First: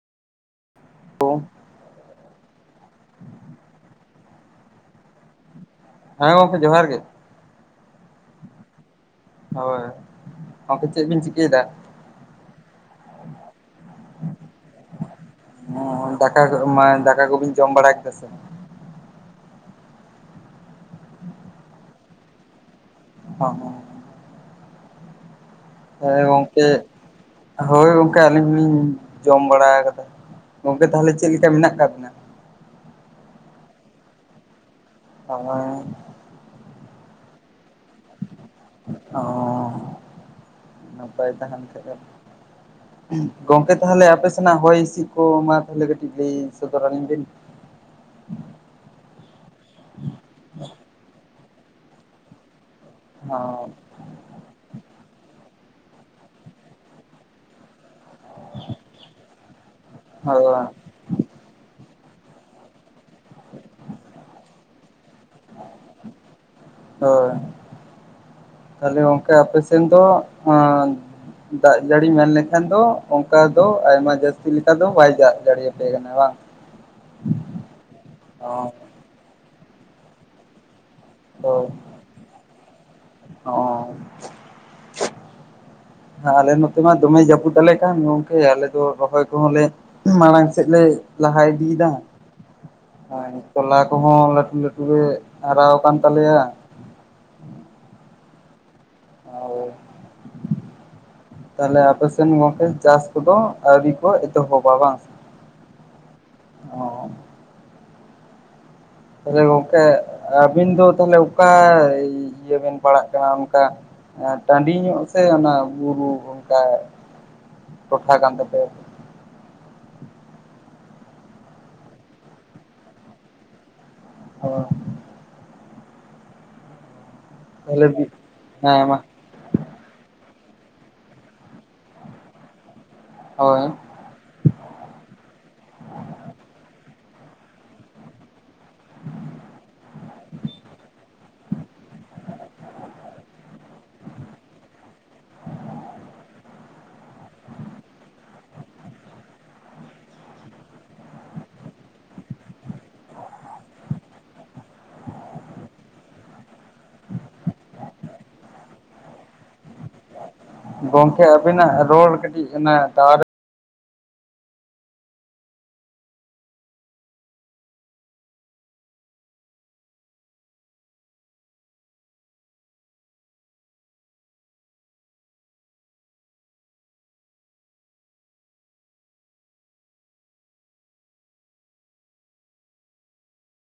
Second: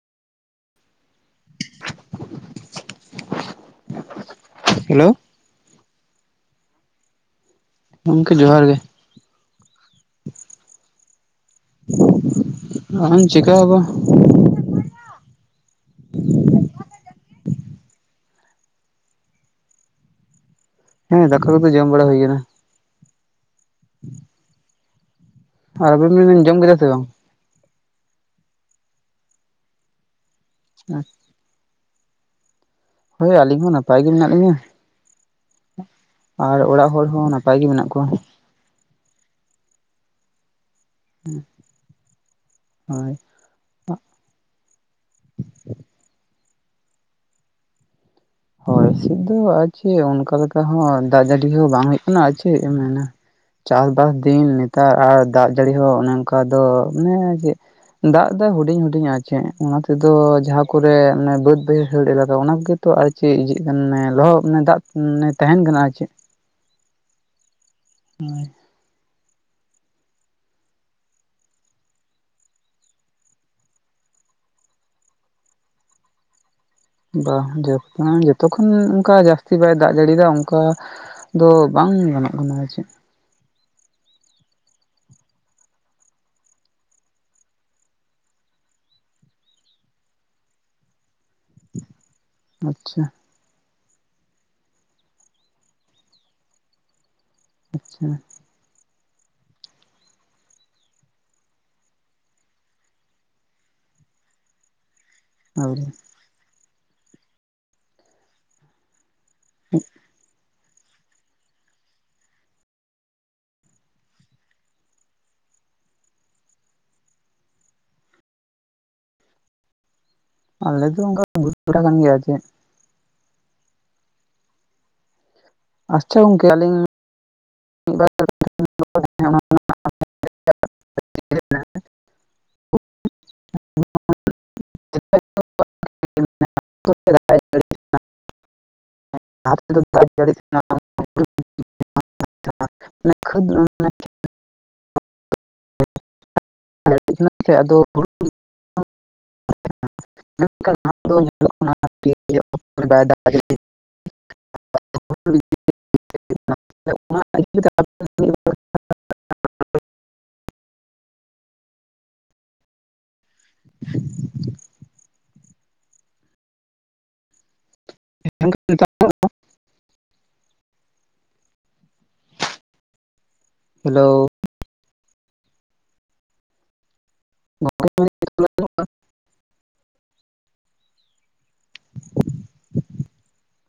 ᱠᱚ ᱦᱮᱞᱳ ᱦᱮᱸ ᱜᱚᱝᱠᱮ ᱡᱚᱦᱟᱨ ᱜᱮ᱾ ᱜᱚᱝᱠᱮ ᱡᱚᱦᱟᱨ ᱜᱮ ᱾ ᱦᱳᱭ ᱟᱫᱚ ᱪᱮᱫ ᱵᱤᱱ ᱪᱤᱠᱟᱹᱭᱮᱫᱟ? ᱟᱦᱟ ᱪᱤᱠᱟᱹ ᱦᱚᱸ ᱠᱟ ᱚ ᱫᱟᱠᱟ ᱠᱚ ᱢᱟ ᱫᱟᱠᱟ ᱠᱚᱵᱤ ᱡᱚᱢ ᱵᱟᱲᱟ ᱠᱮᱫᱟ ᱥᱮ ᱵᱟ? ᱦᱮᱸ ᱫᱟᱠᱟ ᱠᱚᱫᱚ ᱡᱚᱢ ᱵᱟᱲᱟ ᱦᱩᱭ ᱠᱟᱱᱟ᱾ ᱦᱳ ᱦᱳ ᱦᱮᱸ [unintelligible] ᱦᱮᱸ ᱜᱚᱝᱠᱮ ᱠᱮᱫᱟ ᱥᱮ ᱵᱟᱝ ᱦᱳᱭ ᱜᱚᱝᱠᱮ ᱟᱹᱞᱤᱧ ᱦᱚᱸᱞᱤᱧ ᱡᱚᱢ ᱵᱟᱲᱟ ᱠᱟᱫᱟ᱾ ᱜᱚᱝᱠᱮ ᱛᱟᱦᱚᱞᱮ ᱪᱮᱫ ᱞᱮᱠᱟ ᱢᱮᱱᱟᱜ ᱟᱠᱟᱫ ᱵᱤᱱᱟ? ᱦᱳᱭ ᱟᱹᱞᱤᱧ ᱦᱚᱸ ᱱᱟᱯᱟᱭ ᱜᱮ ᱢᱮᱱᱟᱜ ᱞᱤᱧᱟᱹ ᱾ ᱛᱟᱦᱚᱞᱮ ᱟᱨ ᱚᱲᱟᱜ ᱦᱚᱲ ᱦᱚᱸ ᱱᱟᱯᱟᱭ ᱜᱮ ᱢᱮᱱᱟᱜ ᱠᱚᱣᱟ ᱾ ᱚᱸ ᱱᱟᱯᱟᱭ ᱛᱟᱦᱮᱱ ᱠᱷᱟᱡ ᱜᱮ ᱦᱳᱭ ᱜᱚᱝᱠᱮ ᱛᱟᱦᱚᱞᱮ ᱟᱯᱮ ᱥᱮᱱᱟᱜ ᱦᱚᱭ ᱦᱤᱸᱥᱤᱫ ᱠᱚ ᱢᱟ ᱛᱟᱦᱚᱞᱮ ᱠᱟᱹᱴᱤᱡ ᱞᱟᱹᱭ ᱥᱚᱫᱚᱨ ᱟᱹᱞᱤᱧ ᱵᱤᱱ? ᱦᱚᱭ ᱦᱤᱥᱤᱫ ᱫᱚ ᱟᱨ ᱪᱮᱫ ᱚᱱᱠᱟ ᱞᱮᱠᱟ ᱦᱚᱸ ᱫᱟᱜ ᱡᱟᱹᱲᱤ ᱦᱚᱸ ᱵᱟᱝ ᱦᱩᱭᱩᱜ ᱠᱟᱱᱟ ᱟᱨ ᱪᱮᱫ ᱮᱢ ᱢᱮᱱᱟ ᱾ ᱦᱚᱸ ᱪᱟᱥ ᱵᱟᱥ ᱫᱤᱱ ᱱᱮᱛᱟᱨ ᱟᱨ ᱫᱟᱜ ᱡᱟᱹᱲᱤ ᱦᱚᱸ ᱚᱱᱮ ᱚᱱᱠᱟ ᱫᱚ ᱢᱟᱱᱮ ᱪᱮᱫ ᱫᱟᱜ ᱫᱚᱭ ᱦᱩᱰᱤᱧ ᱦᱩᱰᱤᱧ ᱧᱟ ᱪᱮᱫ ᱚᱱᱟᱛᱮ ᱛᱮᱫᱚ ᱦᱳᱭ ᱡᱟᱦᱟᱸ ᱠᱚᱨᱮ ᱢᱟᱱᱮ ᱵᱟᱹᱫ ᱵᱟᱹᱭᱦᱟᱹᱲ ᱮᱞᱟᱠᱟ ᱚᱱᱟ ᱠᱚ ᱜᱮ ᱛᱚ ᱟᱨ ᱪᱮ ᱡᱮᱜ ᱠᱟᱱ ᱞᱚᱦᱚᱜ ᱢᱟᱱᱮ ᱫᱟᱜ ᱢᱟᱱᱮ ᱛᱟᱦᱮᱱ ᱠᱟᱱᱟ ᱟᱨ ᱪᱮᱫ! ᱦᱚᱭ ᱛᱟᱦᱚᱞᱮ ᱜᱚᱝᱠᱮ ᱟᱯᱮ ᱥᱮᱱ ᱫᱚ ᱫᱟᱜ ᱡᱟᱹᱲᱤ ᱢᱮᱱ ᱞᱮᱱᱷᱟᱱ ᱫᱚ ᱚᱝᱠᱟ ᱫᱚ ᱟᱭᱢᱟ ᱡᱟᱹᱥᱛᱤ ᱞᱮᱠᱟ ᱫᱚ ᱵᱟᱭ ᱫᱟᱜ ᱡᱟᱹᱲᱤ ᱟᱯᱮ ᱠᱟᱱᱟ ᱵᱟᱝ! [inaudible] ᱵᱟ ᱡᱚᱛᱚ ᱡᱚᱛᱚ ᱠᱷᱚᱱ ᱚ ᱚᱱᱠᱟ ᱡᱟᱹᱥᱛᱤ ᱵᱟᱭ ᱫᱟᱜ ᱡᱟᱲᱤ ᱫᱟᱭ ᱚᱝᱠᱟ ᱫᱚ ᱵᱟᱝ ᱜᱟᱱᱚᱜ ᱠᱟᱱᱟ ᱟᱨ ᱪᱮᱫ ᱾ ᱚᱸᱻ [inaudible] ᱦᱮᱸ ᱟᱞᱮ ᱱᱚᱛᱮ ᱢᱟ ᱫᱚᱢᱮᱭ ᱡᱟᱹᱯᱩᱫ ᱟᱞᱮ ᱠᱟᱱ ᱜᱚᱝᱠᱮ ᱟᱞᱮ ᱫᱚ ᱨᱚᱦᱚᱭ ᱠᱚᱦᱚᱸ ᱞᱮ ᱢᱟᱲᱟᱝ ᱥᱮᱫ ᱞᱮ ᱞᱟᱦᱟᱭ ᱤᱫᱤ ᱮᱫᱟ ᱾ ᱟᱪᱪᱷᱟ ᱾ ᱟᱨ ᱛᱚᱞᱟ ᱠᱚᱦᱚᱸ ᱞᱟᱹᱴᱩ ᱞᱟᱹᱴᱩ ᱜᱮ ᱦᱟᱨᱟᱣ ᱟᱠᱟᱱ ᱛᱟᱞᱮᱭᱟ ᱾ ᱟᱪᱪᱷᱟ ᱾ ᱦᱳᱭ ᱾ ᱛᱟᱦᱚᱞᱮ ᱟᱯᱮ ᱥᱮᱱ ᱜᱚᱝᱠᱮ ᱪᱟᱥ ᱠᱚᱫᱚ ᱟᱹᱣᱨᱤ ᱠᱚ ᱮᱛᱚᱦᱚᱵᱼᱟ ᱵᱟᱝ? ᱟᱹᱣᱨᱤ ᱾ ᱚ ᱛᱟᱦᱚᱞᱮ ᱜᱚᱝᱠᱮ ᱟᱹᱵᱤᱱ ᱫᱚ ᱛᱟᱦᱚᱞᱮ ᱚᱠᱟ ᱤᱭᱟᱹ ᱵᱤᱱ ᱯᱟᱲᱟᱜ ᱠᱟᱱᱟ ᱚᱱᱠᱟ ᱴᱟᱺᱰᱤ ᱧᱚᱜ ᱥᱮ ᱚᱱᱟ ᱵᱩᱨᱩ ᱚᱱᱠᱟ ᱴᱚᱴᱷᱟ ᱠᱟᱱ ᱛᱟᱯᱮᱭᱟ? ᱟᱞᱮ ᱫᱚ ᱚᱱᱠᱟ ᱵᱩᱨᱩ ᱴᱚᱴᱷᱟ ᱠᱟᱱ ᱜᱮᱭᱟ ᱪᱮᱫ ᱾ ᱦᱚᱸ ᱾ ᱟᱪᱪᱷᱟ ᱜᱚᱝᱠᱮ ᱟᱞᱤᱧ ᱞᱮᱵᱤᱱ ᱦᱮᱸ ᱢᱟ ᱾ [unintelligible] ᱦᱳᱭ ᱾ [unintelligible] ᱞᱟᱦᱟ ᱛᱮᱫᱚ ᱫᱟᱜ ᱮ ᱡᱟᱹᱲᱤᱭᱮᱜ ᱛᱟᱦᱮᱱᱟ [unintelligible] [unintelligible] ᱠᱟᱱᱟ ᱥᱮ ᱟᱫᱚ ᱦᱩᱲᱩ [inaudible] [inaudible] ᱧᱮᱞᱚᱜ ᱠᱟᱱᱟ ᱟᱨᱠᱤ [inaudible] ᱜᱚᱝᱠᱮ ᱟᱹᱵᱤᱱᱟᱜ ᱨᱚᱲ ᱠᱟᱹᱴᱤᱡ ᱚᱱᱟ ᱴᱟᱣᱟᱨ ᱮ [inaudible] ᱦᱮᱞᱳ! ᱜᱚᱝᱠᱮ ᱢᱮᱱᱫᱟᱧ ᱱᱤᱛᱚᱜ ᱨᱚᱲ ᱟᱸᱡᱚᱢᱚᱜ ᱠᱟᱱᱟ?